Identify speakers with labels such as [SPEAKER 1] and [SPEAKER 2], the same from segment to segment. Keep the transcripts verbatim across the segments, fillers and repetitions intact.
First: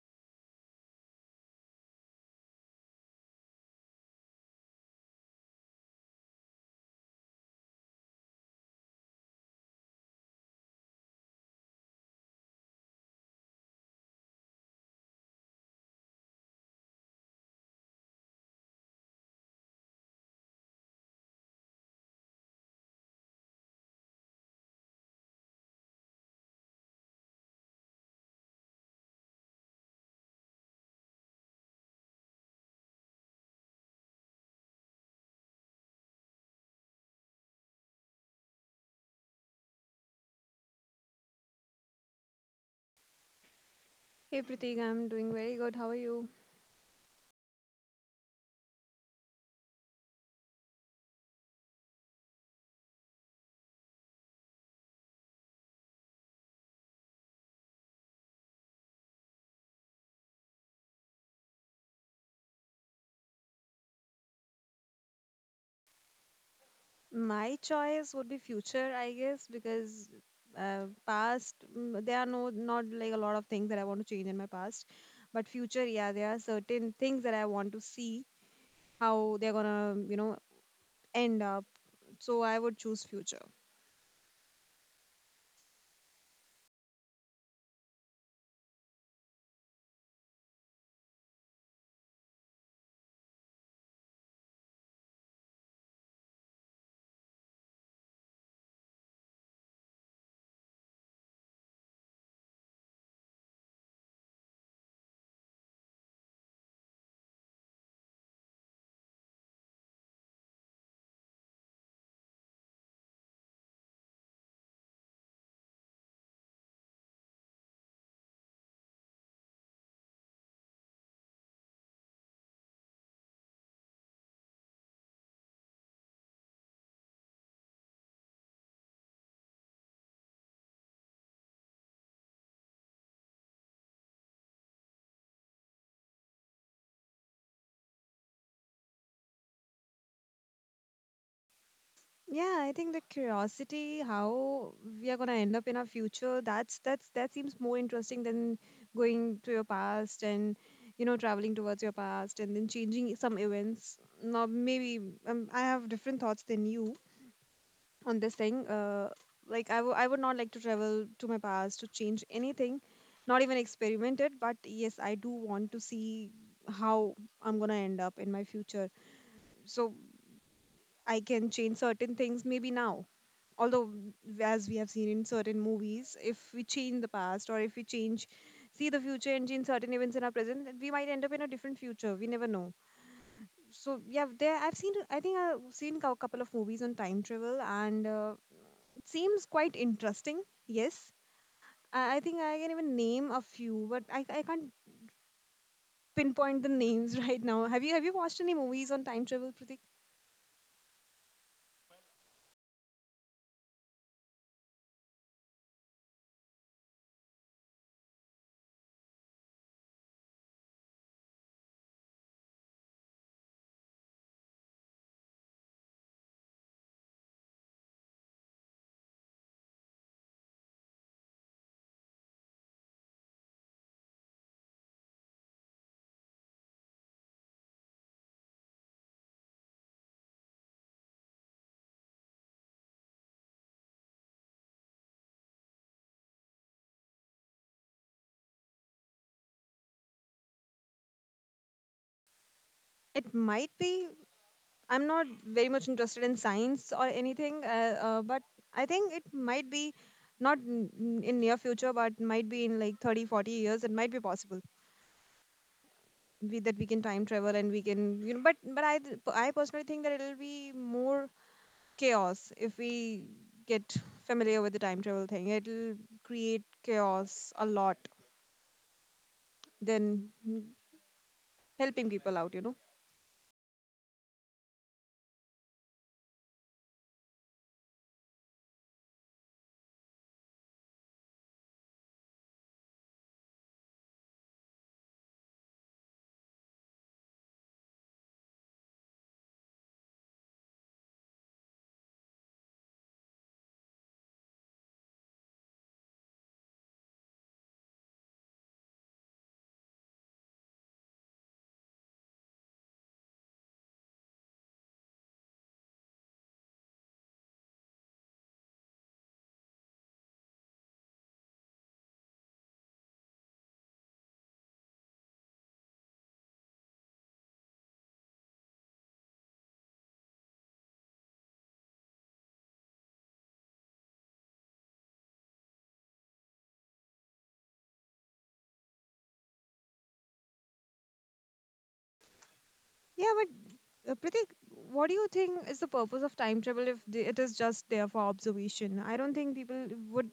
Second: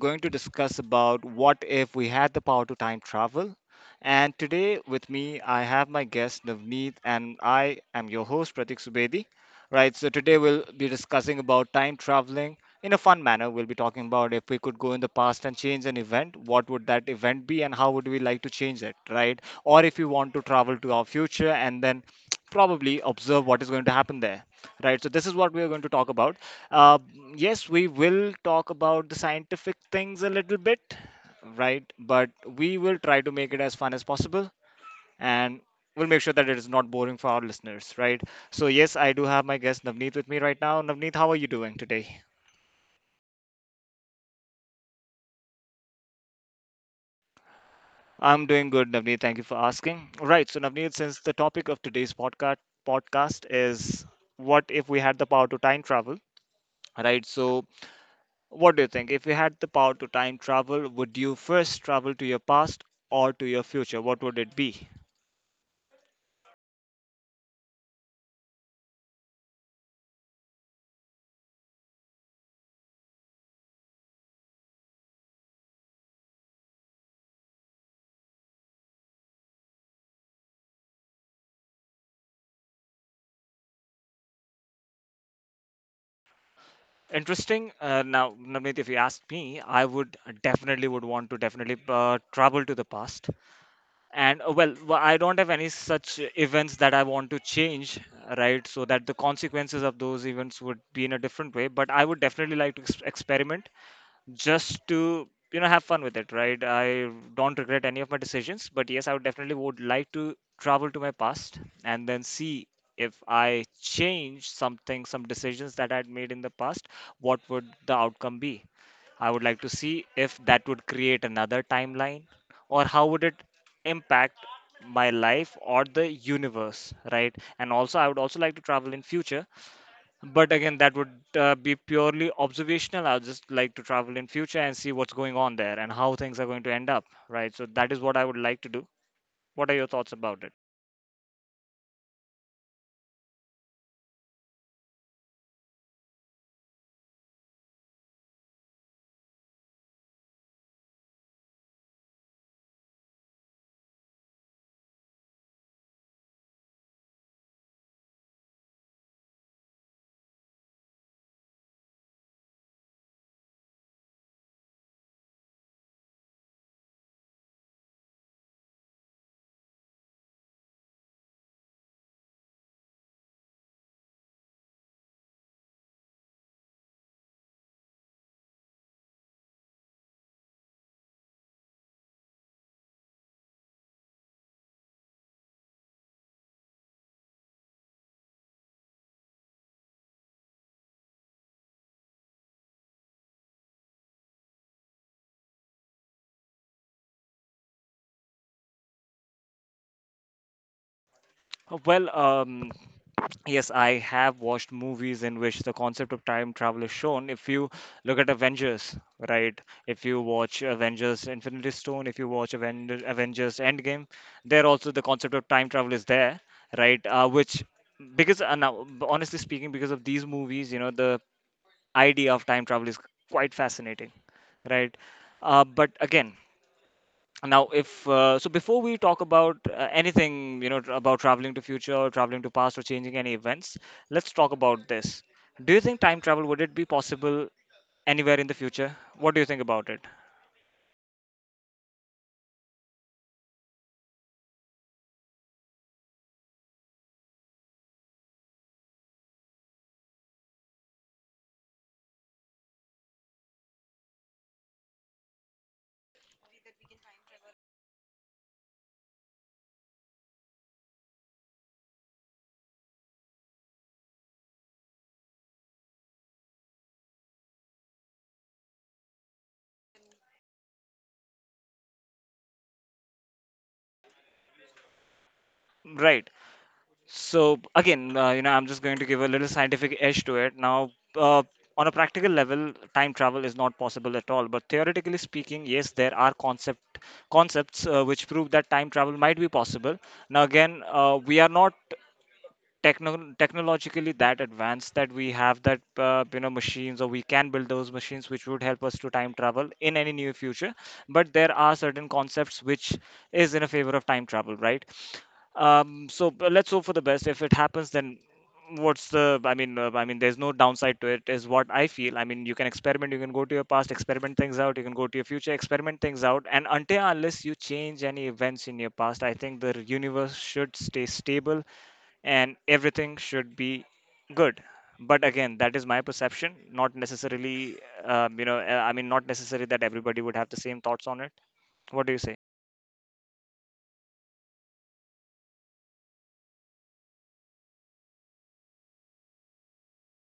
[SPEAKER 1] going to discuss about what if we had the power to time travel. And today with me I have my guest Navneet and I am your host Pratik Subedi. Right, so today we'll be discussing about time traveling in a fun manner. We'll be talking about if we could go in the past and change an event, what would that event be and how would we like to change it, right? Or if we want to travel to our future and then probably observe what is going to happen there, right? So this is what we are going to talk about. uh, yes, we will talk about the scientific things a little bit, right? But we will try to make it as fun as possible, and we'll make sure that it is not boring for our listeners, right? So, yes, I do have my guest Navneet with me right now. Navneet, how are you doing today?
[SPEAKER 2] Hey Pratik, I'm doing very good. How are you?
[SPEAKER 1] I'm doing good, Navneet. Thank you for asking. Right. So, Navneet, since the topic of today's podcast podcast is what if we had the power to time travel, right? So, what do you think? If you had the power to time travel, would you first travel to your past or to your future? What would it be?
[SPEAKER 2] My choice would be future, I guess, because uh, past mm, there are no not like a lot of things that I want to change in my past, but future, yeah, there are certain things that I want to see how they're gonna, you know, end up. So I would choose future.
[SPEAKER 1] Interesting. Uh, now, Navneet, if you asked me, I would definitely would want to definitely uh, travel to the past. And uh, well, wh- I don't have any such events that I want to change, right? So that the consequences of those events would be in a different way. But I would definitely like to ex- experiment just to, you know, have fun with it, right? I don't regret any of my decisions, but yes, I would definitely would like to travel to my past and then see if I change something, some decisions that I'd made in the past, what would the outcome be. I would like to see if that would create another timeline or how would it impact my life or the universe, right? And also I would also like to travel in future, but again, that would uh, be purely observational. I'll just like to travel in future and see what's going on there and how things are going to end up, right? So that is what I would like to do. What are your thoughts about it?
[SPEAKER 2] Yeah, I think the curiosity how we are gonna end up in our future, that's that's that seems more interesting than going to your past and you know traveling towards your past and then changing some events. Now maybe um, I have different thoughts than you on this thing. Uh, like I w I would not like to travel to my past to change anything, not even experiment it. But yes, I do want to see how I'm gonna end up in my future, so I can change certain things maybe now, although w- as we have seen in certain movies, if we change the past, or if we change see the future and change certain events in our present, we might end up in a different future, we never know. So yeah, there i've seen I think I've seen a couple of movies on time travel, and uh, it seems quite interesting. Yes, i I think I can even name a few, but i, I can't pinpoint the names right now. Have you have you watched any movies on time travel, Pratik?
[SPEAKER 1] Uh, well um yes, I have watched movies in which the concept of time travel is shown. If you look at Avengers, right? If you watch Avengers Infinity Stone, if you watch Aven- Avengers Endgame, there also the concept of time travel is there, right? Uh, which because uh, now, honestly speaking, because of these movies, you know, the idea of time travel is quite fascinating, right? Uh, but again, now if uh, so, before we talk about uh, anything, you know, tr- about traveling to future, or traveling to past, or changing any events, let's talk about this. Do you think time travel would it be possible anywhere in the future? What do you think about it?
[SPEAKER 2] It might be. I'm not very much interested in science or anything, uh, uh, but I think it might be, not n- n- in near future, but might be in like thirty, forty years. It might be possible we, that we can time travel and we can, you know. But but I th- I personally think that it'll be more chaos if we get familiar with the time travel thing. It'll create chaos a lot than mm, helping people out, you know.
[SPEAKER 1] Right. So again, uh, you know, I'm just going to give a little scientific edge to it. Now, uh, on a practical level, time travel is not possible at all. But theoretically speaking, yes, there are concept concepts uh, which prove that time travel might be possible. Now, again, uh, we are not techno- technologically that advanced that we have that, uh, you know, machines, or we can build those machines which would help us to time travel in any near future. But there are certain concepts which is in a favor of time travel, right? Um, so, but let's hope for the best. If it happens, then what's the, i mean uh, I mean, there's no downside to it is what I feel. I mean, you can experiment, you can go to your past, experiment things out, you can go to your future, experiment things out, and until unless you change any events in your past, I think the universe should stay stable and everything should be good. But again, that is my perception, not necessarily, um, you know, uh, I mean, not necessarily that everybody would have the same thoughts on it. What do you say?
[SPEAKER 2] Yeah. Uh, Pratik, what do you think is the purpose of time travel if the, it is just there for observation? I don't think people would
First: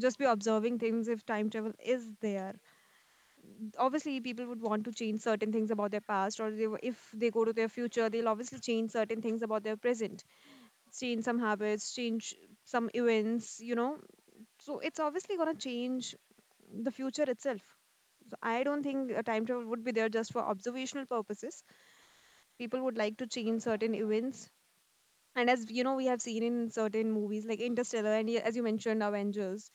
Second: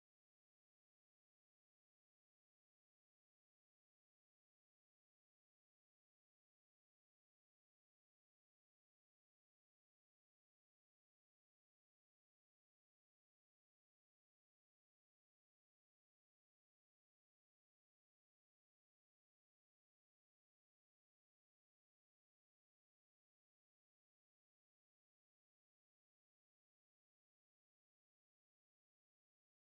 [SPEAKER 2] just be observing things if time travel is there. Obviously, people would want to change certain things about their past, or they, w- if they go to their future, they'll obviously change certain things about their present, change some habits, change some events, you know. So it's obviously going to change the future itself. So I don't think a time travel would be there just for observational purposes. People would like to change certain events. And as you know, we have seen in certain movies like Interstellar and y- as you mentioned, Avengers,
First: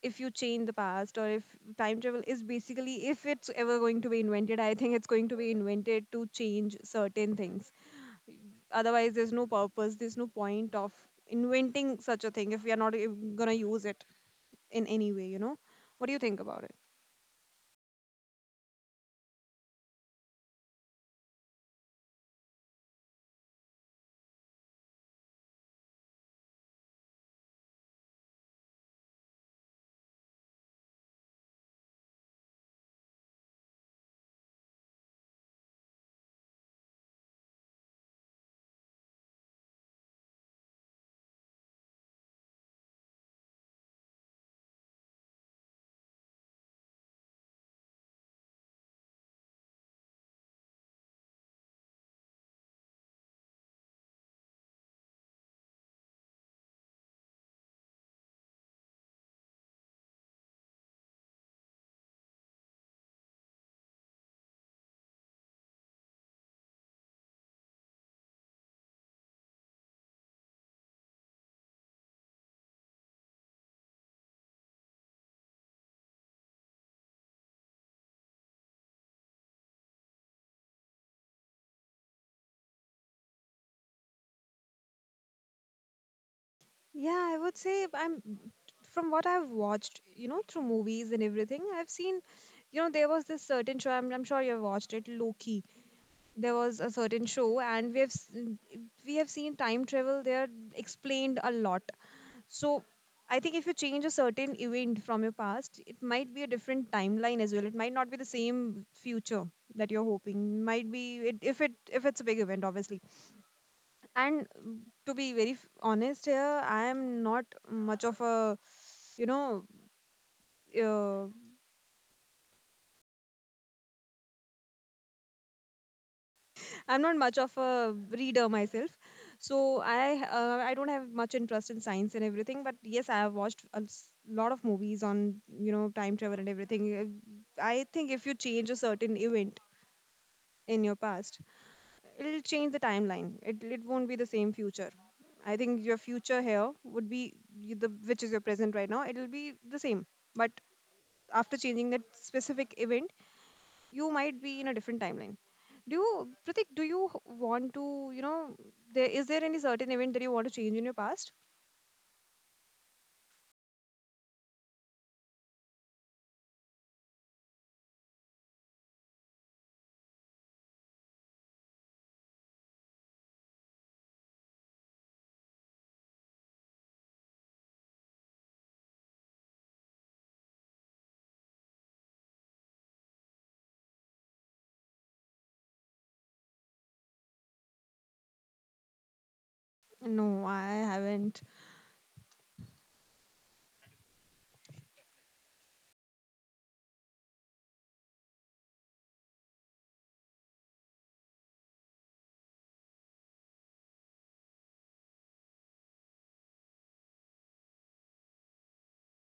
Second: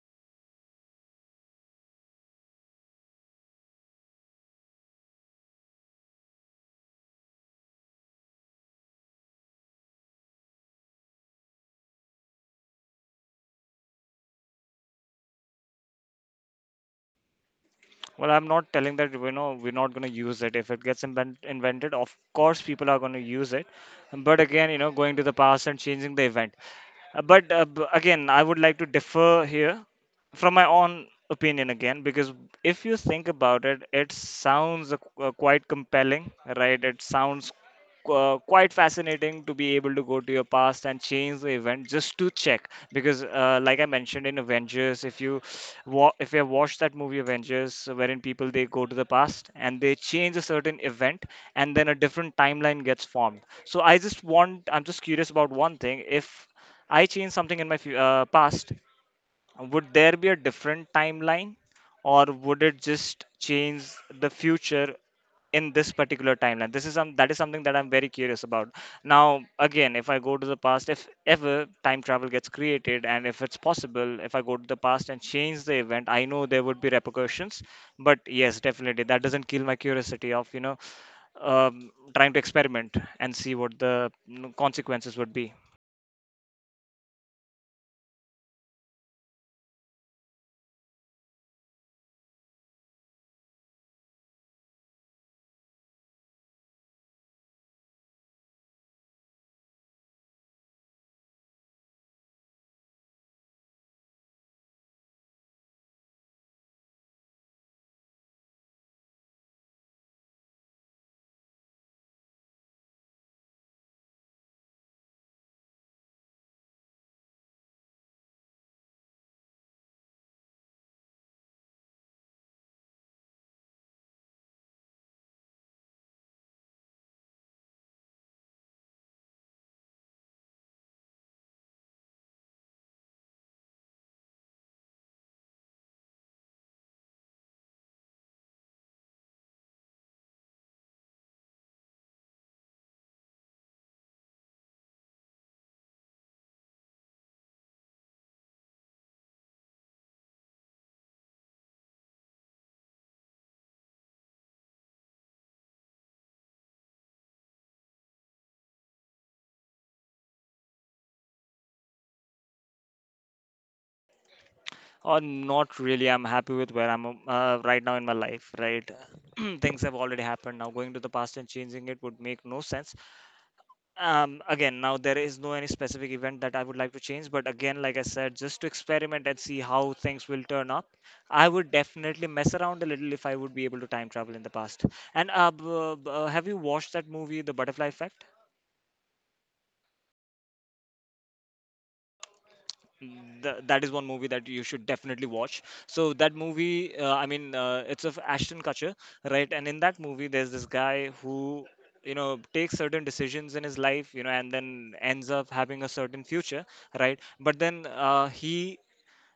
[SPEAKER 2] if you change the past, or if time travel is basically, if it's ever going to be invented, I think it's going to be invented to change certain things. Otherwise, there's no purpose, there's no point of inventing such a thing if we are not going to use it in any way, you know? What do you think about it?
[SPEAKER 1] Well, I'm not telling that, you know, we're not going to use it. If it gets invent- invented, of course people are going to use it. But again, you know, going to the past and changing the event. Uh, but uh, b- again, I would like to differ here from my own opinion again, because if you think about it, it sounds uh, qu- uh, quite compelling, right? It sounds qu- quite fascinating to be able to go to your past and change the event just to check, because uh, like I mentioned in Avengers, if you wa- if you have watched that movie Avengers, wherein people, they go to the past and they change a certain event, and then a different timeline gets formed. So I just want, I'm just curious about one thing. If I change something in my fu- uh, past, would there be a different timeline, or would it just change the future in this particular timeline? This is some, that is something that I'm very curious about now. Again, if I go to the past, if ever time travel gets created and if it's possible, if I go to the past and change the event, I know there would be repercussions. But yes, definitely that doesn't kill my curiosity of, you know, um, trying to experiment and see what the, you consequences would be.
[SPEAKER 2] Yeah, I would say I'm from what I've watched, you know, through movies and everything, I've seen, you know, there was this certain show, I'm, I'm sure you've watched it, Loki. There was a certain show and we have s- we have seen time travel there explained a lot. So I think if you change a certain event from your past, it might be a different timeline as well, it might not be the same future that you're hoping might be it, if it if it's a big event obviously. And mm, to be very f- honest here, I am not much of a. you know uh, I'm not much of a reader myself, so I uh, I don't have much interest in science and everything. But yes, I have watched a s- lot of movies on you know time travel and everything. Uh, I think if you change a certain event in your past, it'll change the timeline. It it won't be the same future. I think your future here would be y- the which is your present right now. It'll be the same, but after changing that specific event, you might be in a different timeline. Do you, Pratik, do you h- want to, you know, there is there any certain event that you want to change in your past?
[SPEAKER 1] Or not really, I'm happy with where I'm uh, right now in my life, right? Things have already happened. Now going to the past and changing it would make no sense. Um again, now there is no any specific event that I would like to change, but again, like I said, just to experiment and see how things will turn up, I would definitely mess around a little if I would be able to time travel in the past. And uh, b- b- uh, have you watched that movie The Butterfly Effect?
[SPEAKER 2] No, I haven't.
[SPEAKER 1] Th- that is one movie that you should definitely watch. So that movie, uh, I mean, uh, it's of Ashton Kutcher, right? And in that movie, there's this guy who, you know, takes certain decisions in his life, you know, and then ends up having a certain future, right? But then uh, he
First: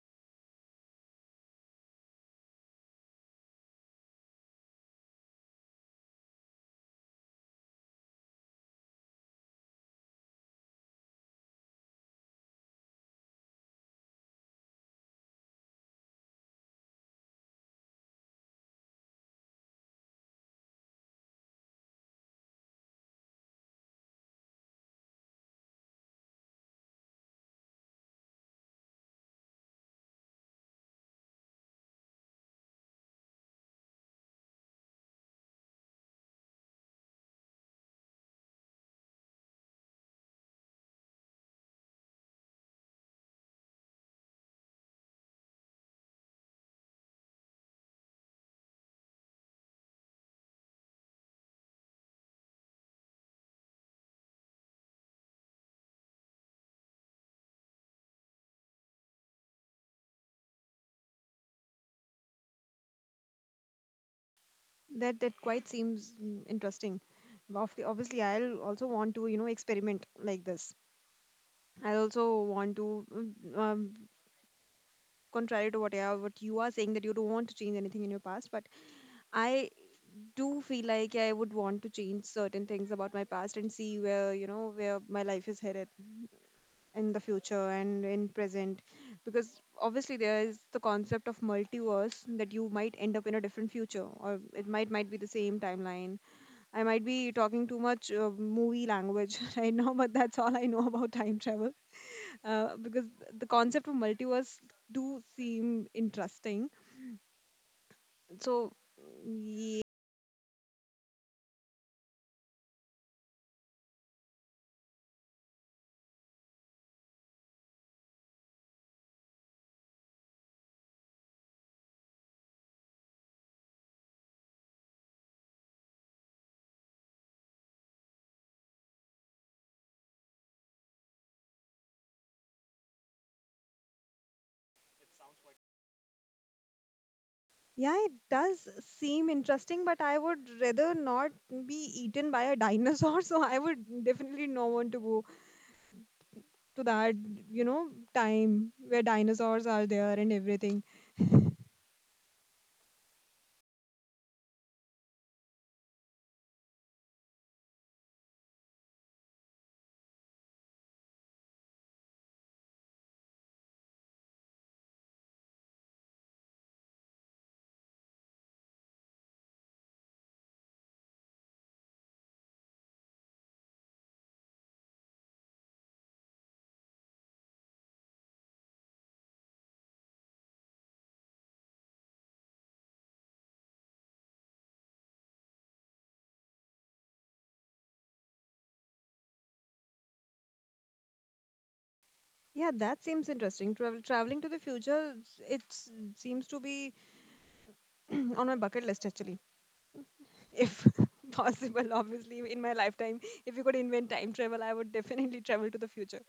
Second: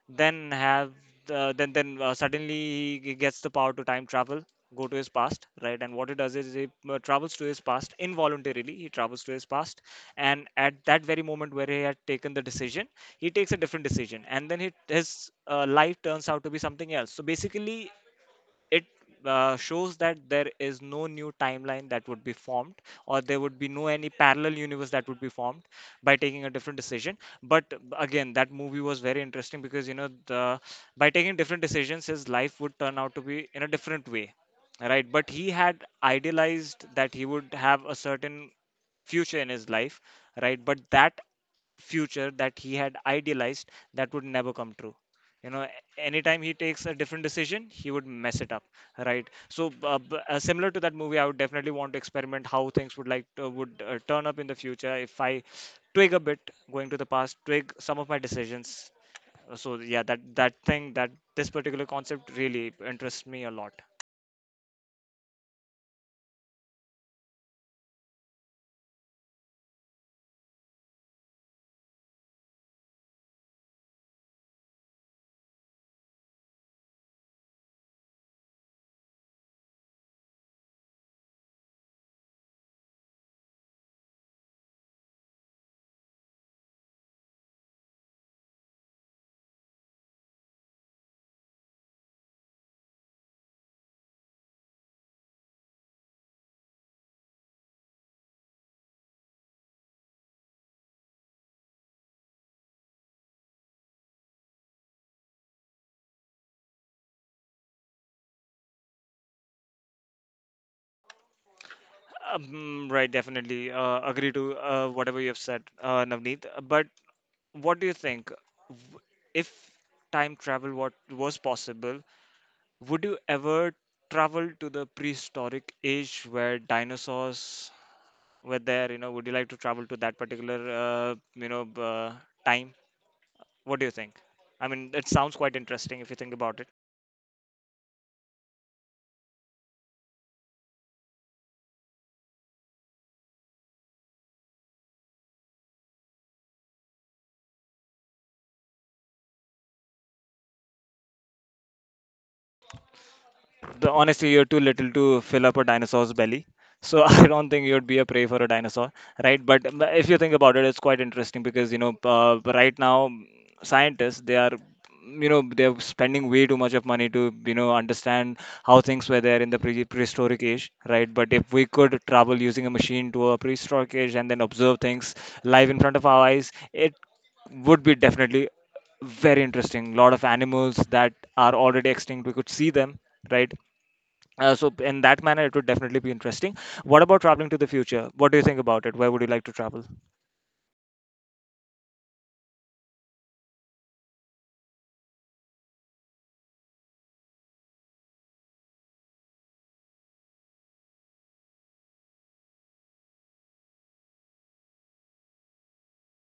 [SPEAKER 1] then have uh, then then uh, suddenly he gets the power to time travel, go to his past, right? And what he does is he uh, travels to his past, involuntarily he travels to his past, and at that very moment where he had taken the decision, he takes a different decision, and then he, his uh, life turns out to be something else. So basically, it uh, shows that there is no new timeline that would be formed, or there would be no any parallel universe that would be formed by taking a different decision. But again, that movie was very interesting because, you know, the, by taking different decisions, his life would turn out to be in a different way, right? But he had idealized that he would have a certain future in his life, right? But that future that he had idealized, that would never come true. You know, a- anytime he takes a different decision, he would mess it up, right? So uh, b- uh, similar to that movie, I would definitely want to experiment how things would like to, would uh, turn up in the future if I twig a bit, going to the past, twig some of my decisions. Uh, so yeah, that, that thing, that this particular concept really interests me a lot.
[SPEAKER 2] That that quite seems mm, interesting. Obvi- Obviously, I'll also want to, you know, experiment like this. I also want to, mm, um, contrary to what I, what you are saying, that you don't want to change anything in your past, but I do feel like I would want to change certain things about my past and see where, you know, where my life is headed in the future and in present. Because obviously there is the concept of multiverse, that you might end up in a different future, or it might might be the same timeline. I might be talking too much uh, movie language right now, but that's all I know about time travel, uh, because the concept of multiverse do seem interesting, so.
[SPEAKER 1] um, right, definitely uh, agree to uh, whatever you have said, uh, Navneet. But what do you think, w- if time travel what was possible, would you ever travel to the prehistoric age where dinosaurs were there? You know, would you like to travel to that particular uh, you know uh, time? What do you think? I mean, it sounds quite interesting if you think about it.
[SPEAKER 2] Yeah, it does seem interesting, but I would rather not be eaten by a dinosaur, so I would definitely not want to go to that, you know, time where dinosaurs are there and everything.
[SPEAKER 1] The, honestly, you're too little to fill up a dinosaur's belly. So I don't think you'd be a prey for a dinosaur, right? But um, if you think about it, it's quite interesting because, you know, uh, right now, mm, scientists, they are, you know, they're spending way too much of money to, you know, understand how things were there in the pre prehistoric age, right? But if we could travel using a machine to a prehistoric age and then observe things live in front of our eyes, it would be definitely very interesting. Lot of animals that are already extinct, we could see them, right? Uh, so in that manner, it would definitely be interesting. What about traveling to the future? What do you think about it? Where would you like to travel?
[SPEAKER 2] Yeah, that seems interesting. Travel traveling to the future, s- it s- seems to be on my bucket list actually, if possible. Obviously, in my lifetime, if you could invent time travel, I would definitely travel to the future.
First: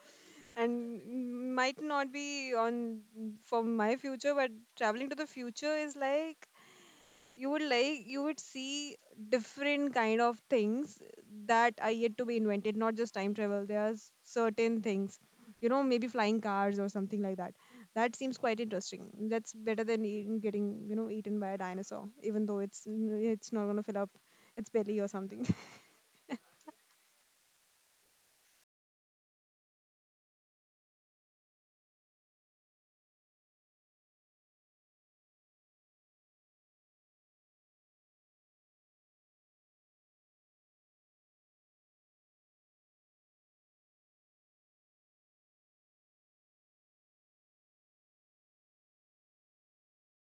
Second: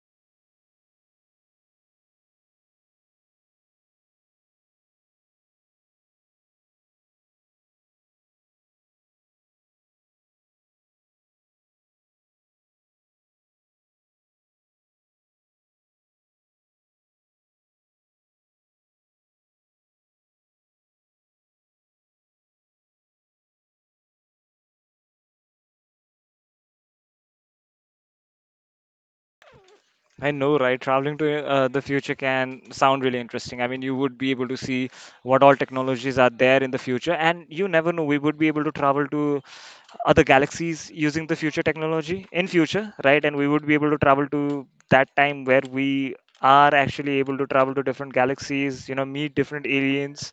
[SPEAKER 2] And mm, might not be on for my future, but traveling to the future is like you would like you would see different kind of things that are yet to be invented. Not just time travel, there are certain things you know maybe flying cars or something like that. That seems quite interesting. That's better than eating, getting you know eaten by a dinosaur, even though it's it's not going to fill up its belly or something
[SPEAKER 1] I know, right? Traveling to uh, the future can sound really interesting. I mean, you would be able to see what all technologies are there in the future, and you never know. We would be able to travel to other galaxies using the future technology in future, right? And we would be able to travel to that time where we are actually able to travel to different galaxies. You know, meet different aliens,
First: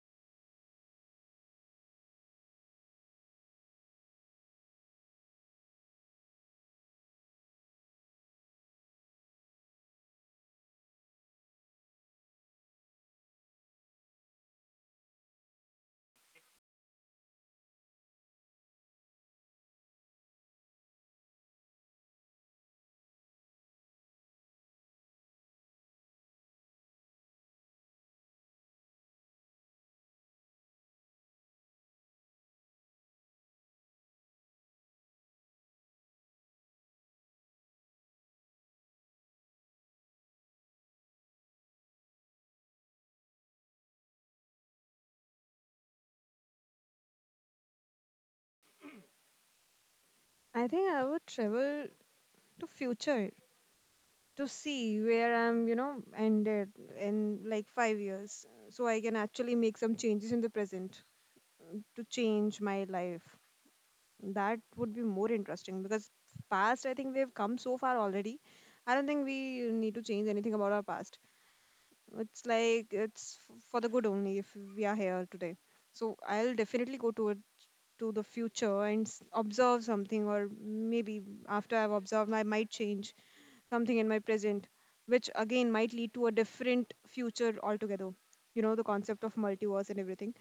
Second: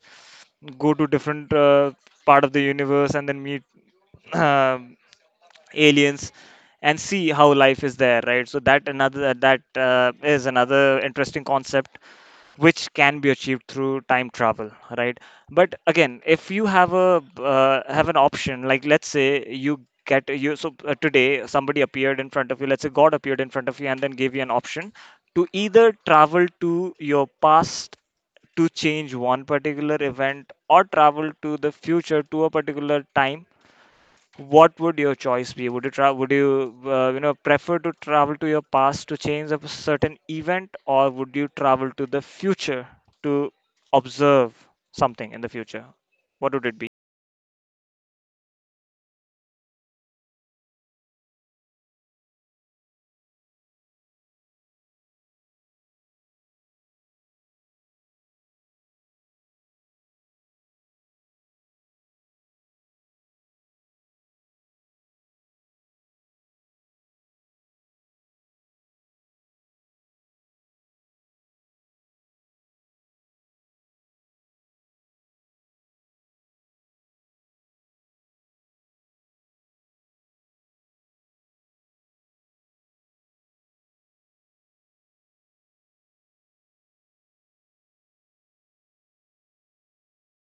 [SPEAKER 1] go to different uh, part of the universe, and then meet um, aliens, and see how life is there, right? So that another that uh, is another interesting concept which can be achieved through time travel, right? But again, if you have a uh, have an option, like let's say you get you so uh, today somebody appeared in front of you, let's say god appeared in front of you and then gave you an option to either travel to your past to change one particular event, or travel to the future to a particular time. What would your choice be? Would you tra- would you uh, you know, prefer to travel to your past to change a certain event, or would you travel to the future to observe something in the future? What would it be?
[SPEAKER 2] I think I would travel to future to see where I'm you know ended in like five years, so I can actually make some changes in the present to change my life. That would be more interesting, because past, I think we've come so far already. I don't think we need to change anything about our past. It's like it's f- for the good only if we are here today. So I'll definitely go to it to the future and s- observe something, or maybe after I've observed, I might change something in my present, which again might lead to a different future altogether. You know, the concept of multiverse and everything.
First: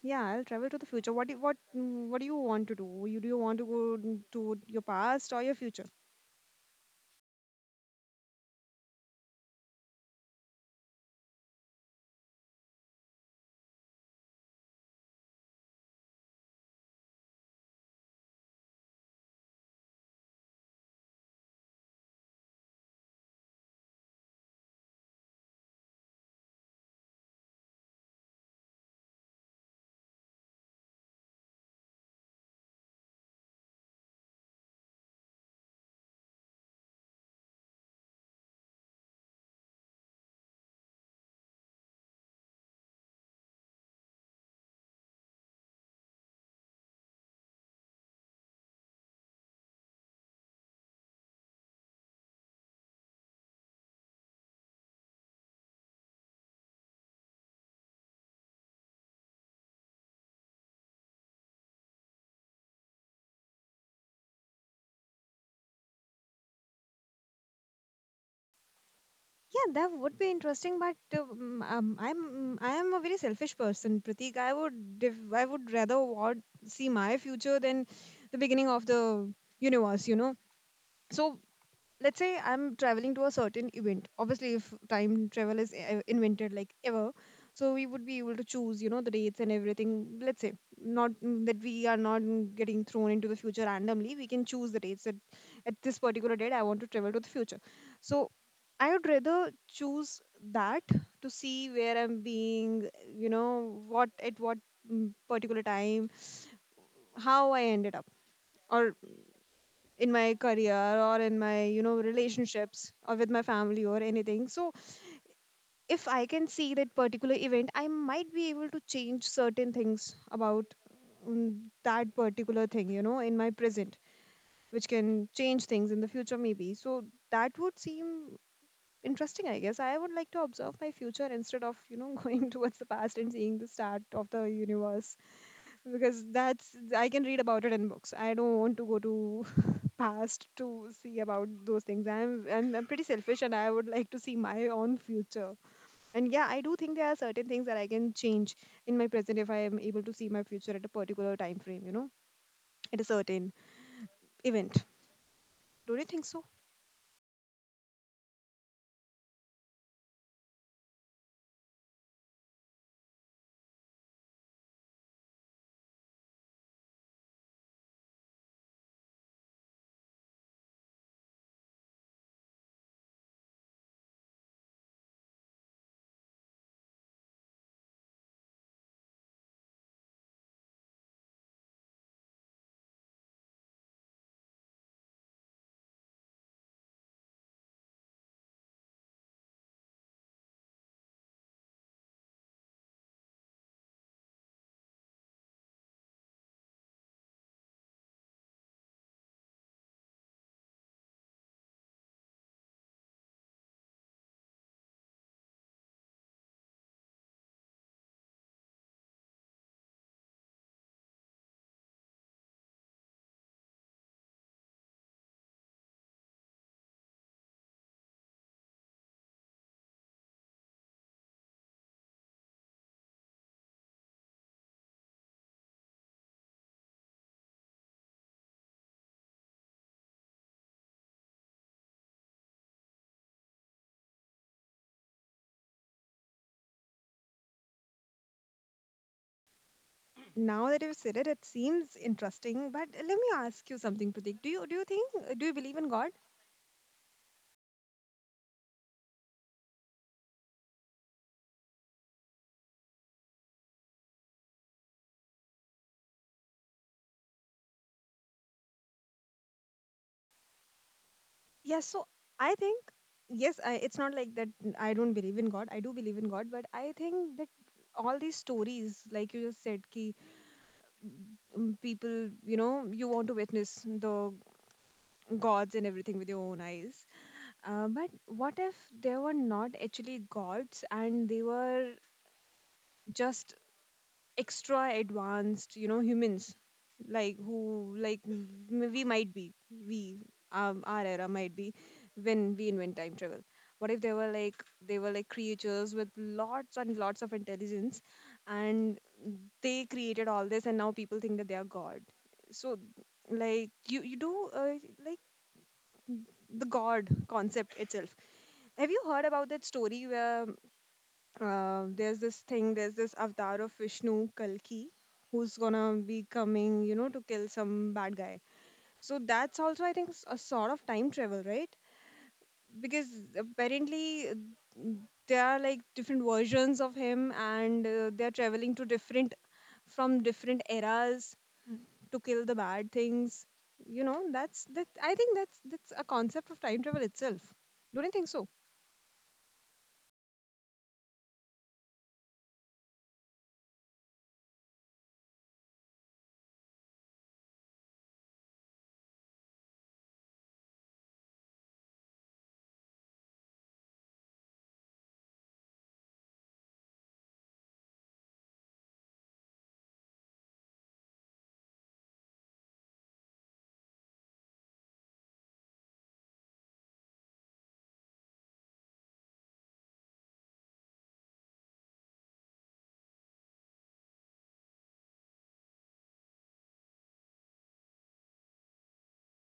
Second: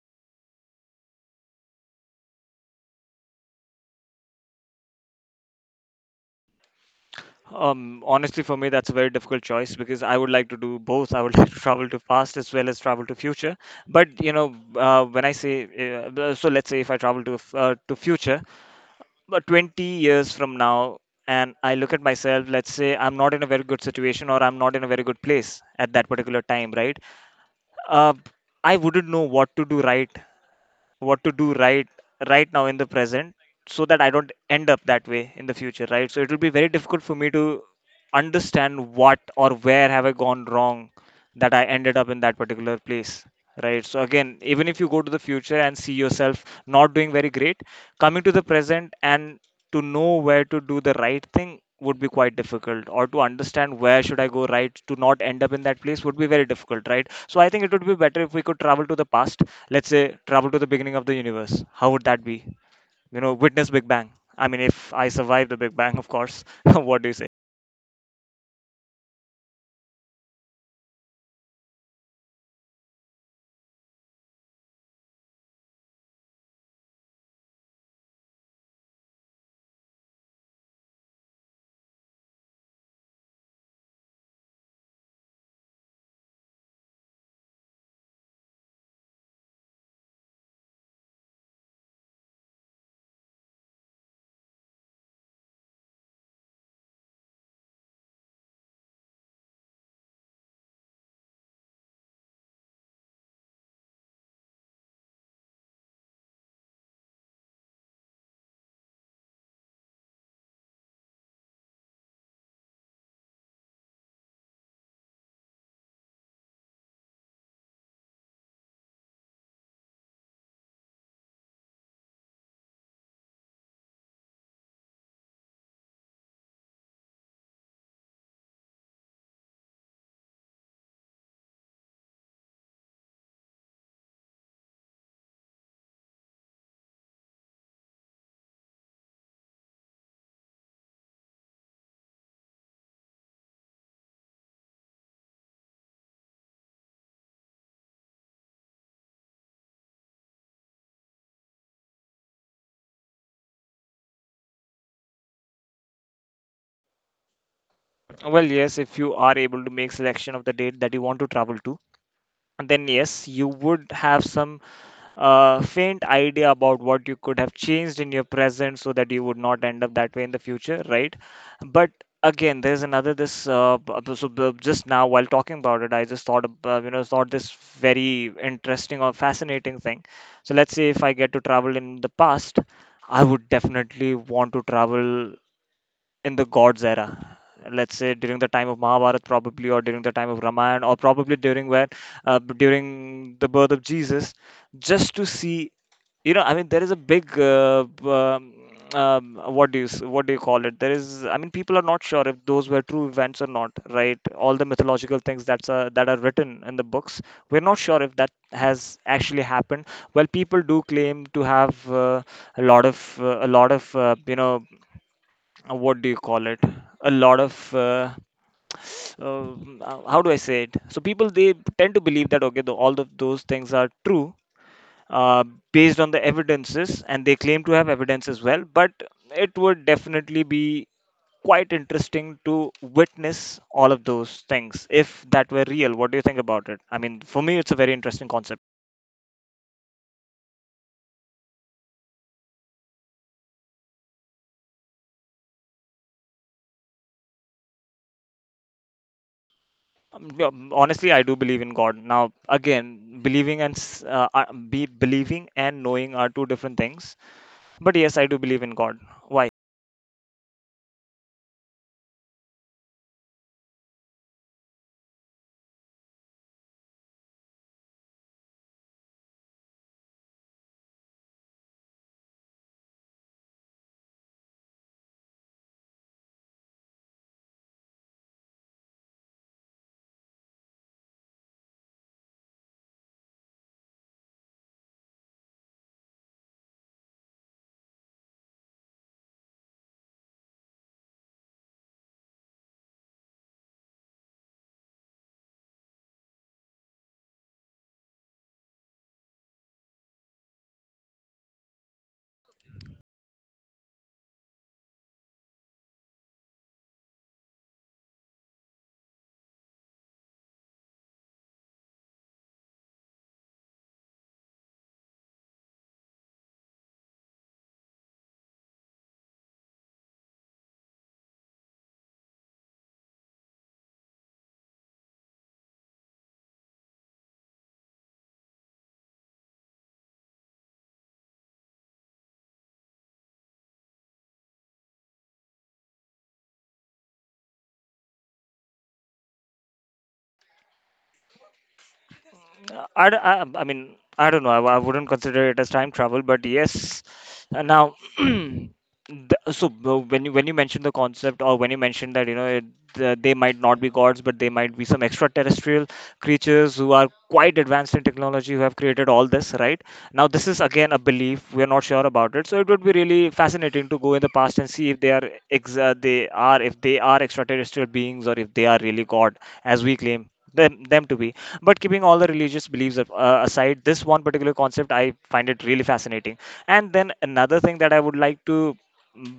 [SPEAKER 2] Yeah, I'll travel to the future. What do what mm, what do you want to do? You do you want to go n- to your past or your future?
[SPEAKER 1] Um, honestly, for me, that's a very difficult choice because I would like to do both. I would like to travel to past as well as travel to future. But you know, uh, when I say uh, so, let's say if I travel to f- uh, to future, but twenty years from now and I look at myself, let's say I'm not in a very good situation, or I'm not in a very good place at that particular time, right? uh, I wouldn't know what to do, right? What to do right right now in the present, so that I don't end up that way in the future, right? So it will be very difficult for me to understand what or where have I gone wrong that I ended up in that particular place. Right. So again, even if you go to the future and see yourself not doing very great, coming to the present and to know where to do the right thing would be quite difficult, or to understand where should I go right to not end up in that place would be very difficult, right? So I think it would be better if we could travel to the past. Let's say travel to the beginning of the universe, how would that be? You know, witness big bang. I mean, if I survive the big bang, of course. What do you say?
[SPEAKER 2] Yeah, that would be interesting. But uh, mm, um, I'm mm, I am a very selfish person, Pratik. I would def- I would rather want see my future than the beginning of the universe. You know. So let's say I'm traveling to a certain event. Obviously, if time travel is e- invented like ever, so we would be able to choose you know the dates and everything. Let's say not mm, that we are not mm, getting thrown into the future randomly, we can choose the dates, that at this particular date I want to travel to the future. So I would rather choose that, to see where I'm being, you know what at what mm, particular time, how I ended up, or in my career, or in my you know relationships, or with my family, or anything. So if I can see that particular event, I might be able to change certain things about mm, that particular thing, you know in my present, which can change things in the future maybe. So that would seem interesting, I guess. I would like to observe my future, instead of you know going towards the past and seeing the start of the universe, because that's I can read about it in books. I don't want to go to past to see about those things. I'm, I'm I'm pretty selfish and I would like to see my own future. And yeah, I do think there are certain things that I can change in my present if I am able to see my future at a particular time frame, you know, at a certain event. Don't you think so?
[SPEAKER 1] Well, yes, if you are able to make selection of the date that you want to travel to, and then yes, you would have some uh, faint idea about what you could have changed in your present so that you would not end up that way in the future, right? But again, there's another this. Uh, b- b- so b- just now while talking about it, I just thought ab- uh, you know, thought this very interesting or fascinating thing. So let's say if I get to travel in the past, I would definitely want to travel in the gods era, let's say during the time of mahabharat probably, or during the time of ramayana, or probably during where uh, during the birth of jesus, just to see, you know. I mean, there is a big uh, b- um, um, what do you s- what do you call it, there is, I mean, people are not sure if those were true events or not, right? All the mythological things that's uh, that are written in the books, we're not sure if that has actually happened. Well, people do claim to have uh, a lot of uh, a lot of uh, you know, uh, what do you call it, a lot of uh, uh, how do I say it. So people, they tend to believe that okay, the, all of those things are true, uh, based on the evidences, and they claim to have evidence as well. But it would definitely be quite interesting to witness all of those things if that were real. What do you think about it? I mean, for me it's a very interesting concept.
[SPEAKER 2] Now that you've said it, it seems interesting. But let me ask you something, Pratik. Do you do you think do you believe in God?
[SPEAKER 1] Um, yeah, honestly, I do believe in god. Now again, believing and s- uh, uh, be believing and knowing are two different things. But yes, I do believe in God. Why?
[SPEAKER 2] Yes. So I think yes. I, it's not like that. I don't believe in God. I do believe in God, but I think that all these stories, like you just said, ki um, people you know you want to witness the gods and everything with your own eyes. Uh, but what if there were not actually gods and they were just extra advanced you know humans, like who like m- we might be. We um, Our era might be when we invent time travel. What if they were like, they were like creatures with lots and lots of intelligence, and they created all this and now people think that they are god? So like you you do, uh, like the god concept itself. Have you heard about that story where, uh, there's this thing, there's this avatar of Vishnu, Kalki, who's gonna be coming you know to kill some bad guy? So that's also I think s- a sort of time travel, right? Because apparently, uh, there are like different versions of him, and uh, they're traveling to different, from different eras to kill the bad things, you know that's that, I think that's that's a concept of time travel itself. Don't you think so?
[SPEAKER 1] Uh, I, d- I, I mean, I don't know. I, I wouldn't consider it as time travel, but yes. Uh, now, the, so uh, when you when you mentioned the concept, or when you mentioned that, you know it, the, they might not be gods, but they might be some extraterrestrial creatures who are quite advanced in technology, who have created all this, right? Now, this is again a belief. We are not sure about it, so it would be really fascinating to go in the past and see if they are ex- uh, they are if they are extraterrestrial beings, or if they are really god as we claim them them to be. But keeping all the religious beliefs a- uh, aside, this one particular concept I find it really fascinating. And then another thing that I would like to mm,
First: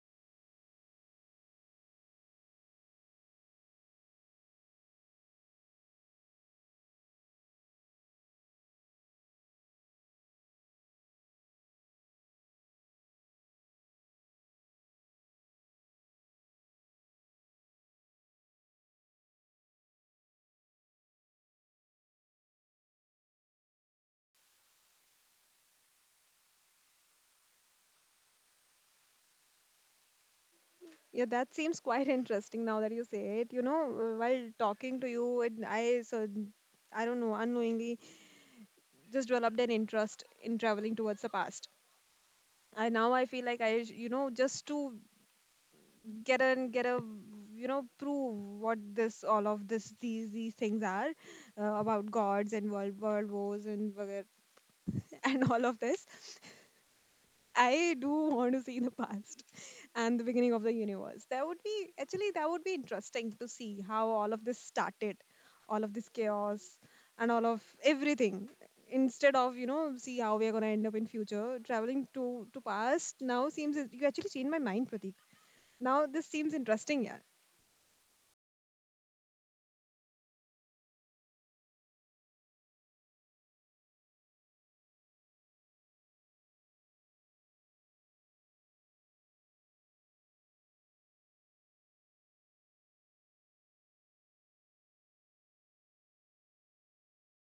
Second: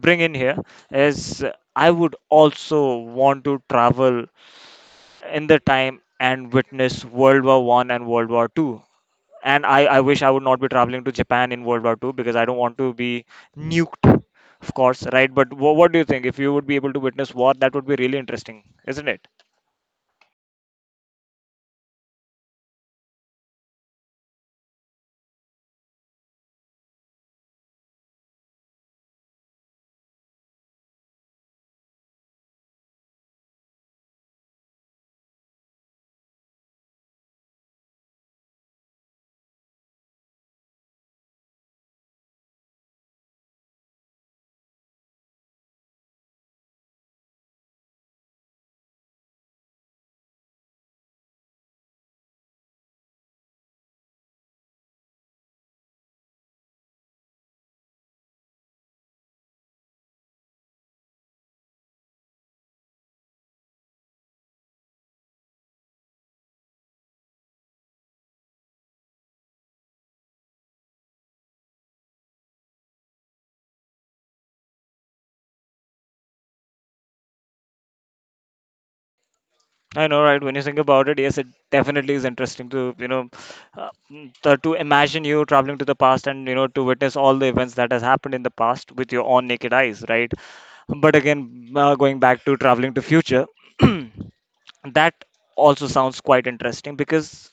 [SPEAKER 1] bring in here is, uh, I would also want to travel in the time and witness World War One and World War Two. And I, I wish I would not be traveling to Japan in World War Two, because I don't want to be nuked, of course, right? But wha what do you think? If you would be able to witness war, that would be really interesting, isn't it?
[SPEAKER 2] Yeah, that seems quite interesting now that you say it, you know uh, while talking to you, and I, so I don't know, unknowingly just developed an interest in traveling towards the past. I now I feel like i sh- you know just to get and get a you know prove what this, all of this, these these things are uh, about gods and world world wars and whatever- and all of this, I do want to see the past and the beginning of the universe. That would be actually, that would be interesting to see how all of this started, all of this chaos and all of everything. Instead of, you know, see how we are gonna end up in future, traveling to to past now seems, you actually changed my mind, Pratik. Now this seems interesting, yeah.
[SPEAKER 1] I know, right? When you think about it, yes, it definitely is interesting to, you know, uh, mm, to to imagine you traveling to the past and, you know, to witness all the events that has happened in the past with your own naked eyes, right? But again, uh, going back to traveling to future. That also sounds quite interesting, because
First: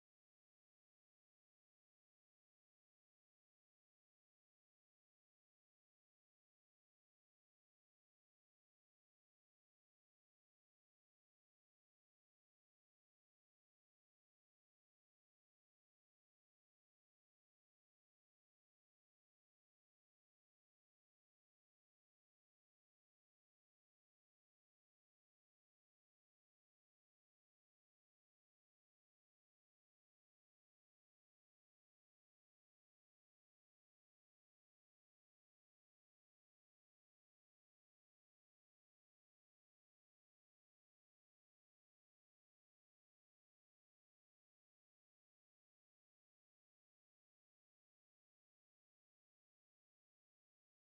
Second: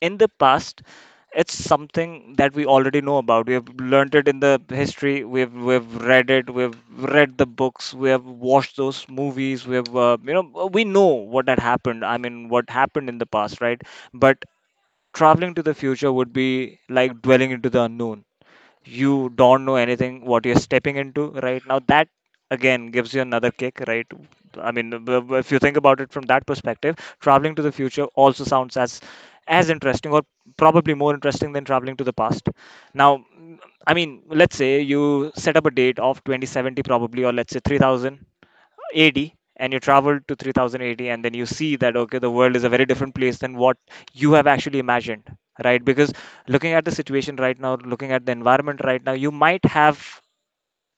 [SPEAKER 1] in the past it's something that we already know about. We have learned it in the history, we've we've read it, we've read the books, we have watched those movies, we have, uh, you know, uh, we know what had happened. I mean, what happened in the past, right? But traveling to the future would be like dwelling into the unknown. You don't know anything what you're stepping into right now. That again gives you another kick, right? I mean, b- b- if you think about it from that perspective, traveling to the future also sounds as as interesting, or probably more interesting than traveling to the past. Now, I mean, let's say you set up a date of twenty seventy probably, or let's say three thousand A D, and you travel to three thousand eighty, and then you see that okay, the world is a very different place than what you have actually imagined, right? Because looking at the situation right now, looking at the environment right now, you might have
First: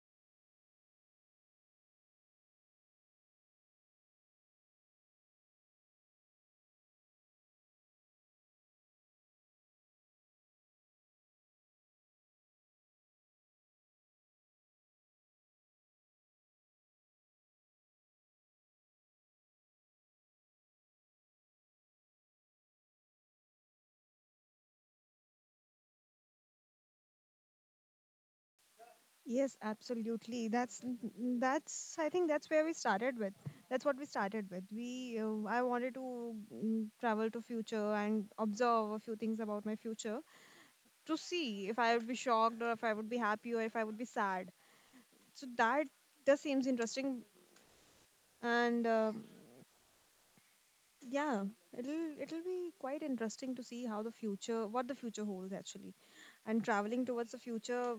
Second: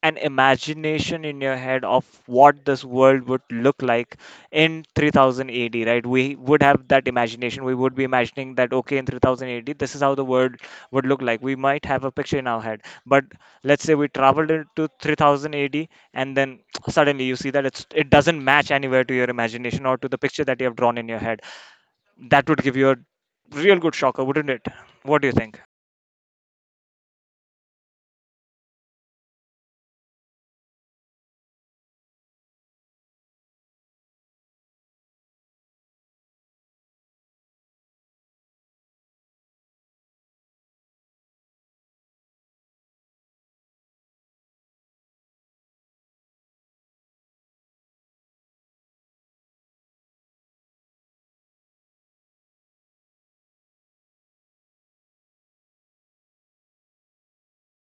[SPEAKER 1] an imagination in your head of what this world would look like in three thousand A D, right? We would have that imagination. We would be imagining that, okay, in three thousand A D, this is how the world would look like. We might have a picture in our head, but let's say we traveled into three thousand A D, and then suddenly you see that it's, it doesn't match anywhere to your imagination or to the picture that you have drawn in your head. That would give you a real good shocker, wouldn't it? What do you think?
[SPEAKER 2] Yes, absolutely. That's, mm, that's, I think that's where we started with. That's what we started with. We uh, I wanted to, mm, travel to future and observe a few things about my future to see if I would be shocked or if I would be happy or if I would be sad. So that, that seems interesting, and uh, yeah, it'll it'll be quite interesting to see how the future, what the future holds actually. And traveling towards the future.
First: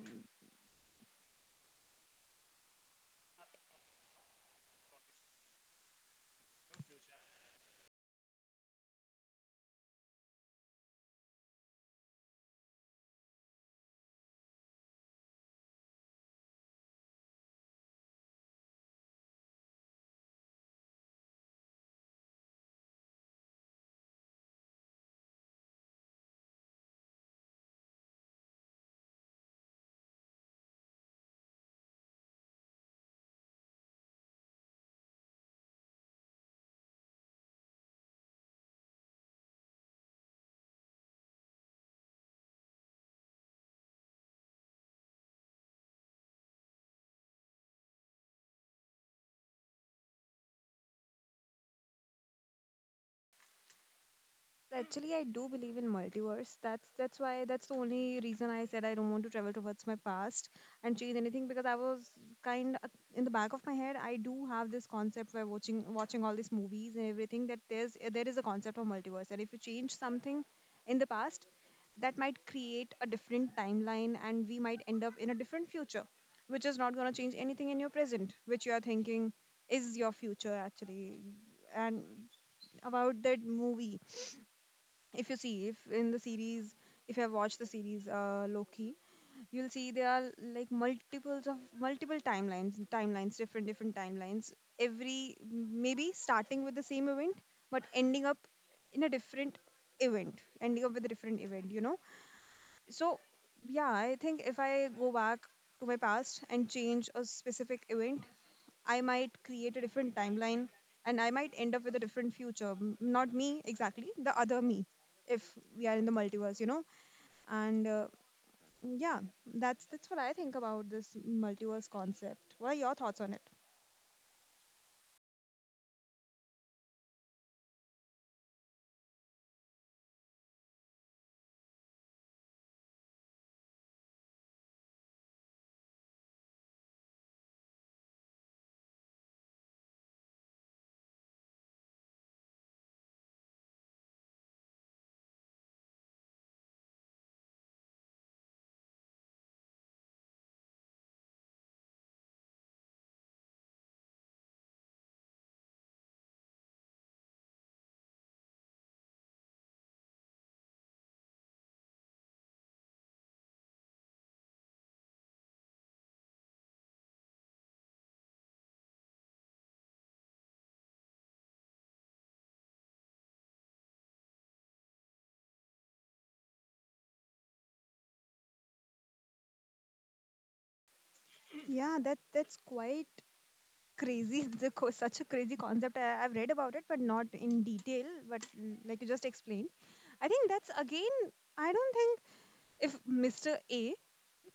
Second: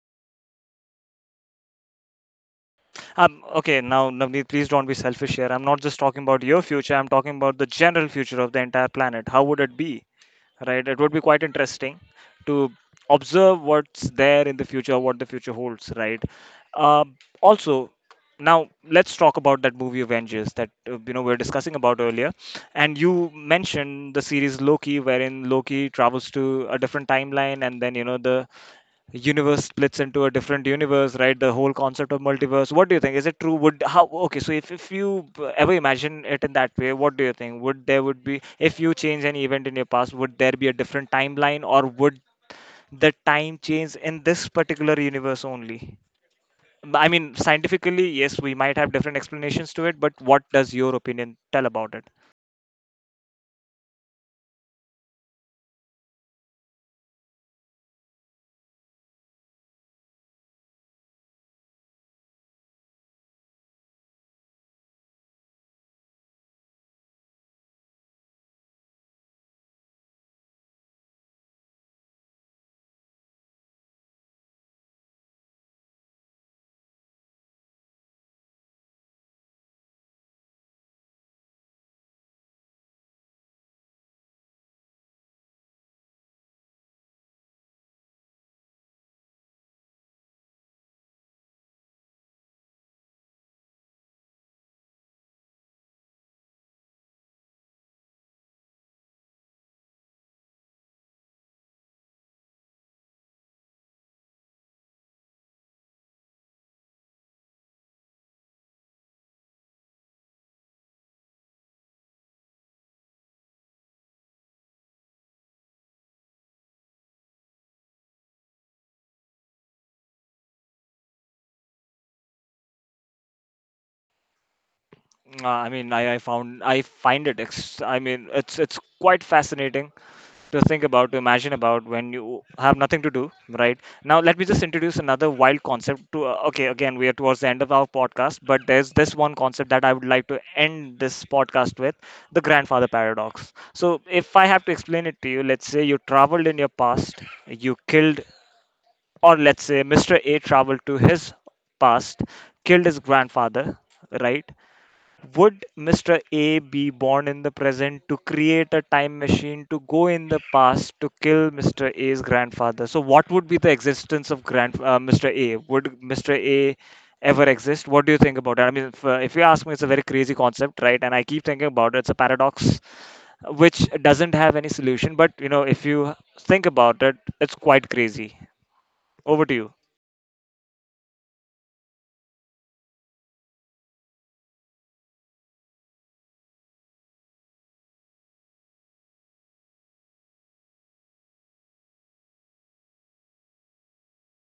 [SPEAKER 1] Um, okay, now Navneet, please don't be selfish here. I'm not just talking about your future. I'm talking about the general future of the entire planet. How would it be? Right? It would be quite interesting to observe what's there in the future, what the future holds. Right? Um also, Now let's talk about that movie Avengers that uh, you know we are discussing about earlier, and you mentioned the series Loki, wherein Loki travels to a different timeline, and then you know the universe splits into a different universe, right? The whole concept of multiverse, what do you think, is it true? Would how okay so if, if you b- Ever imagine it in that way, what do you think would there would be? If you change any event in your past, would there be a different timeline, or would the time change in this particular universe only? I mean, scientifically yes, we might have different explanations to it, but what does your opinion tell about it?
[SPEAKER 2] Actually, I do believe in multiverse. That's that's why, that's the only reason I said I don't want to travel towards my past and change anything because I was kind in the back of my head. I do have this concept where watching watching all these movies and everything that there's there is a concept of multiverse, and if you change something in the past, that might create a different timeline and we might end up in a different future, which is not going to change anything in your present, which you are thinking is your future actually. And about that movie, if you see, if in the series, if you have watched the series uh, Loki, you'll see there are like multiples of multiple timelines timelines, different different timelines, every maybe starting with the same event but ending up in a different event, ending up with a different event, you know so yeah, I think if I go back to my past and change a specific event, I might create a different timeline and I might end up with a different future. M- Not me exactly, the other me, if we are in the multiverse, you know? And uh, yeah, that's that's what I think about this multiverse concept. What are your thoughts on it?
[SPEAKER 1] uh, I mean I, I found i find it ex- i mean it's it's quite fascinating to think about, to imagine about when you have nothing to do, right? Now, let me just introduce another wild concept. To uh, okay, again, we are towards the end of our podcast, but there's this one concept that I would like to end this podcast with: the grandfather paradox. So, if I have to explain it to you, let's say you traveled in your past, you killed, or let's say mister A traveled to his past, killed his grandfather, right? Would mister A be born in the present to create a time machine to go in the past to kill mister A's grandfather? So, what would be the existence of grand uh, mister A? Would mister A ever exist? What do you think about it? I mean, if, uh, if you ask me, it's a very crazy concept, right? And I keep thinking about it. It's a paradox which doesn't have any solution. But you know, if you think about it, it's quite crazy. Over to you.
[SPEAKER 2] Yeah, that, that's quite crazy. The co- such a crazy concept. I, I've read about it, but not in detail. But mm, like you just explained, I think that's again. I don't think if mister A,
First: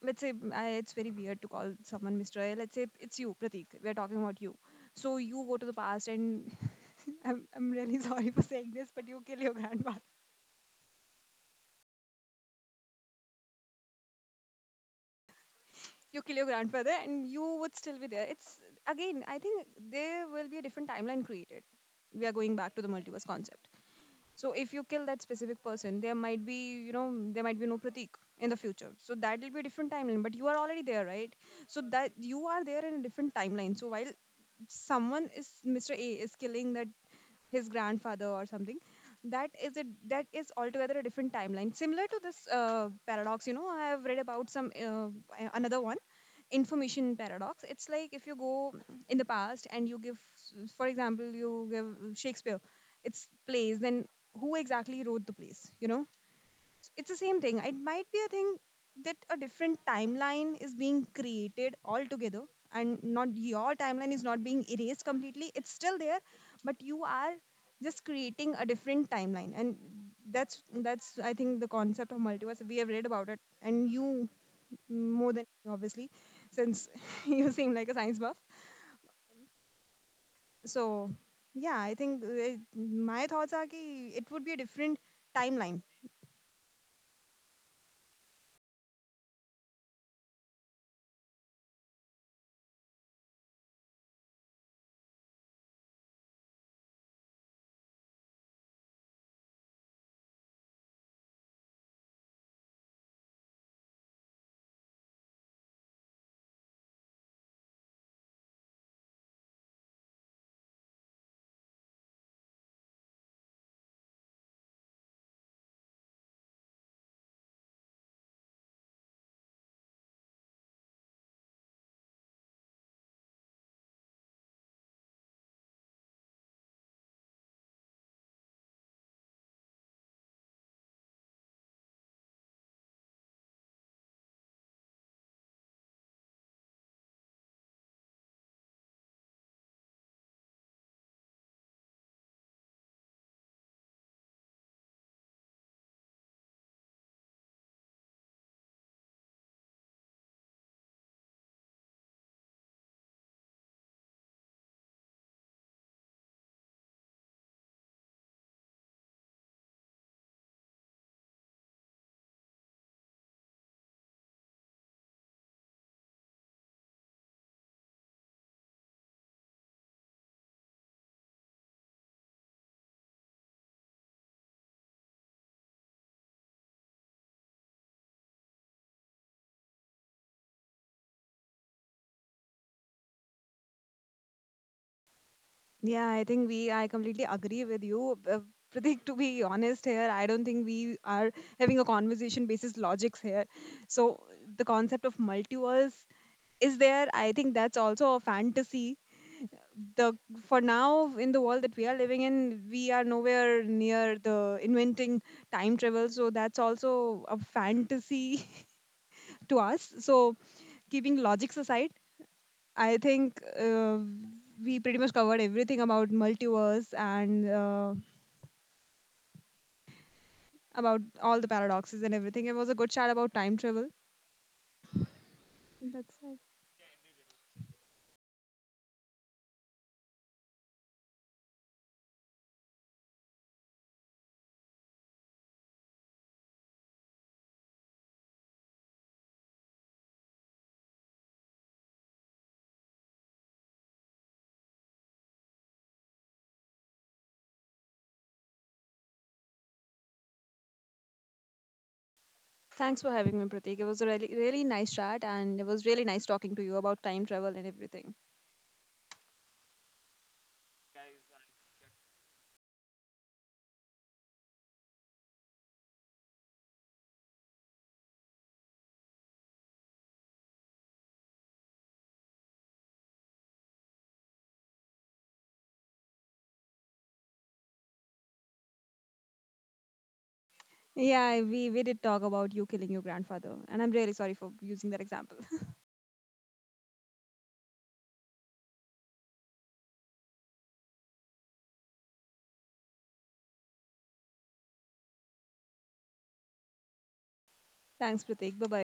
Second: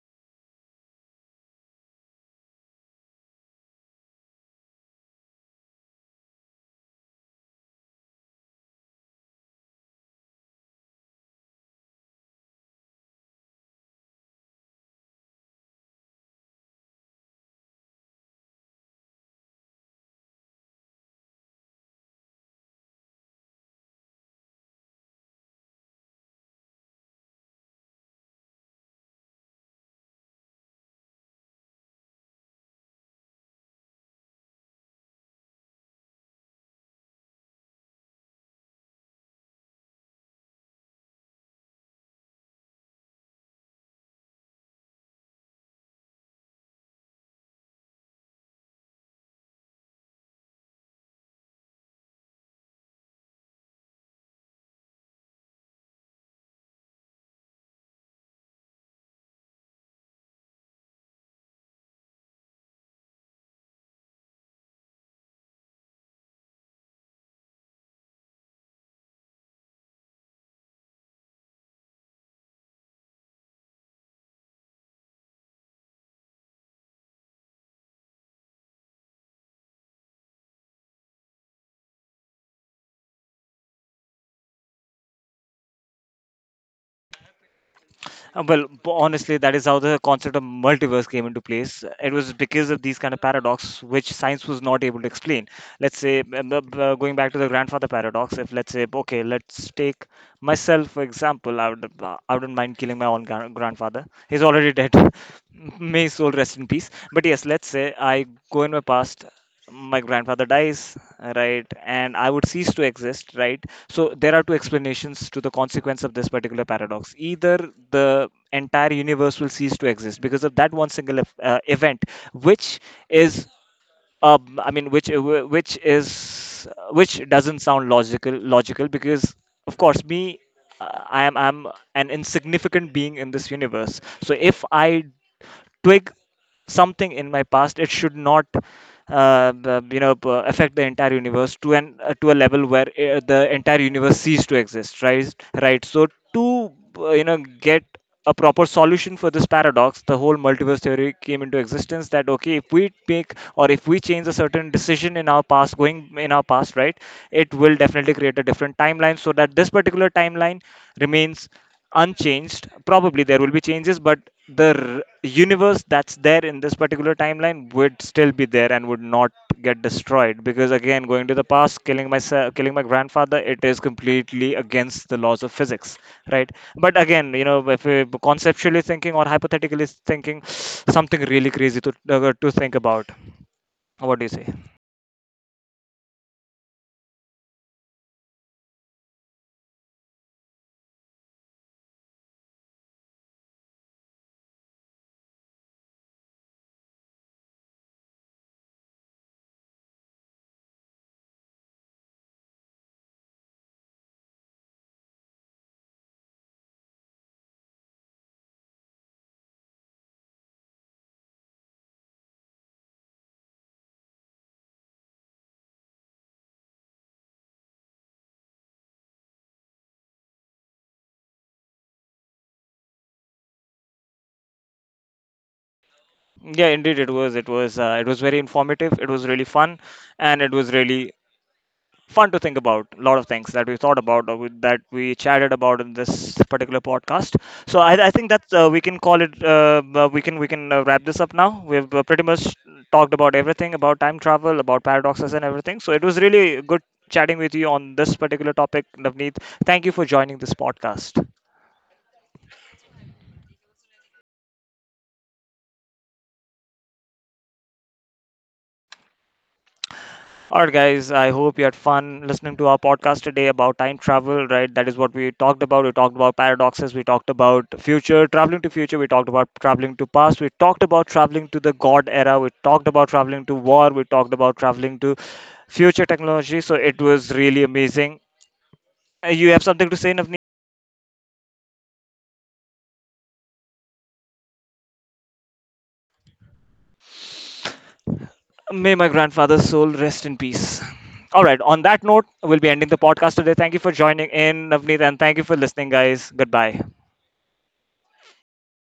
[SPEAKER 2] let's say, mm, I, it's very weird to call someone mister A. Let's say it's you, Pratik. We're talking about you. So you go to the past, and I'm I'm really sorry for saying this, but you kill your grandfather. You kill your grandfather, and you would still be there. It's again, I think there will be a different timeline created. We are going back to the multiverse concept. So if you kill that specific person, there might be, you know there might be no Pratik in the future. So that will be a different timeline. But you are already there, right? So that you are there in a different timeline. So while someone is, mister A is killing that, his grandfather or something, that is a, that is altogether a different timeline, similar to this uh, paradox. You know, I have read about some, uh, a- another one, information paradox. It's like if you go in the past and you give, for example, you give Shakespeare its plays, then who exactly wrote the plays, you know? It's the same thing. It might be a thing that a different timeline is being created altogether, and not, your timeline is not being erased completely. It's still there, but you are just creating a different timeline. And that's that's I think the concept of multiverse. We have read about it, and you more than me, obviously, since you seem like a science buff. So yeah, I think uh, my thoughts are that it would be a different timeline.
[SPEAKER 1] Uh, Well, b- honestly, that is how the concept of multiverse came into place. It was because of these kind of paradox which science was not able to explain. Let's say, b- b- b- going back to the grandfather paradox, if let's say, okay, let's take myself for example, I, would, uh, I wouldn't mind killing my own gran- grandfather. He's already dead. May his soul rest in peace. But yes, let's say I go in my past, my grandfather dies, right, and I would cease to exist, right? So there are two explanations to the consequence of this particular paradox. Either the entire universe will cease to exist because of that one single ev- uh, event which is um, I mean which which is uh, which doesn't sound logical logical because of course me, uh, I am I'm an insignificant being in this universe. So if I twig something in my past, it should not, uh, the- you know, p- affect the entire universe to an uh, to a level where uh, the entire universe cease to exist, right? Right, so to, uh, you know, get a proper solution for this paradox, the whole multiverse theory came into existence, that okay, if we make or if we change a certain decision in our past, going in our past, right, it will definitely create a different timeline so that this particular timeline remains unchanged. Probably there will be changes, but the r- universe that's there in this particular timeline would still be there and would not get destroyed, because again, going to the past, killing myself, killing my grandfather, it is completely against the laws of physics, right? But again, you know, if we conceptually thinking or hypothetically thinking, something really crazy to, uh, to think about. What do you say?
[SPEAKER 2] Yeah, I think we, I completely agree with you. Uh, Pratik, to be honest here, I don't think we are having a conversation basis logics here. So the concept of multiverse is there. I think that's also a fantasy. The, for now in the world that we are living in, we are nowhere near the inventing time travel. So that's also a fantasy to us. So keeping logics aside, I think uh, we pretty much covered everything about multiverse and uh, about all the paradoxes and everything. It was a good chat about time travel. That's.
[SPEAKER 1] Yeah, indeed, it was, it was, uh, it was very informative, it was really fun, and it was really fun to think about a lot of things that we thought about, or with- that we chatted about in this particular podcast. So i, I think that uh, we can call it, uh, uh, we can, we can uh, wrap this up now. We've uh, pretty much talked about everything about time travel, about paradoxes and everything. So it was really good chatting with you on this particular topic, Navneet. Thank you for joining this podcast.
[SPEAKER 2] Thanks for having me, Pratik. It was a really, really nice chat, and it was really nice talking to you about time travel and everything.
[SPEAKER 1] Alright, guys, I hope you had fun listening to our podcast today about time travel, right? That is what we talked about. We talked about paradoxes, we talked about future, traveling to future, we talked about traveling to past, we talked about traveling to the God era, we talked about traveling to war, we talked about traveling to future technology. So it was really amazing. Uh, You have something to say, Navneet?
[SPEAKER 2] Yeah, we we did talk about you killing your grandfather, and I'm really sorry for using that example.
[SPEAKER 1] May my grandfather's soul rest in peace. All right, on that note, we'll be ending the podcast today. Thank you for joining in, Navneet, and thank you for listening, guys. Goodbye.
[SPEAKER 2] Thanks, Pratik. Bye bye.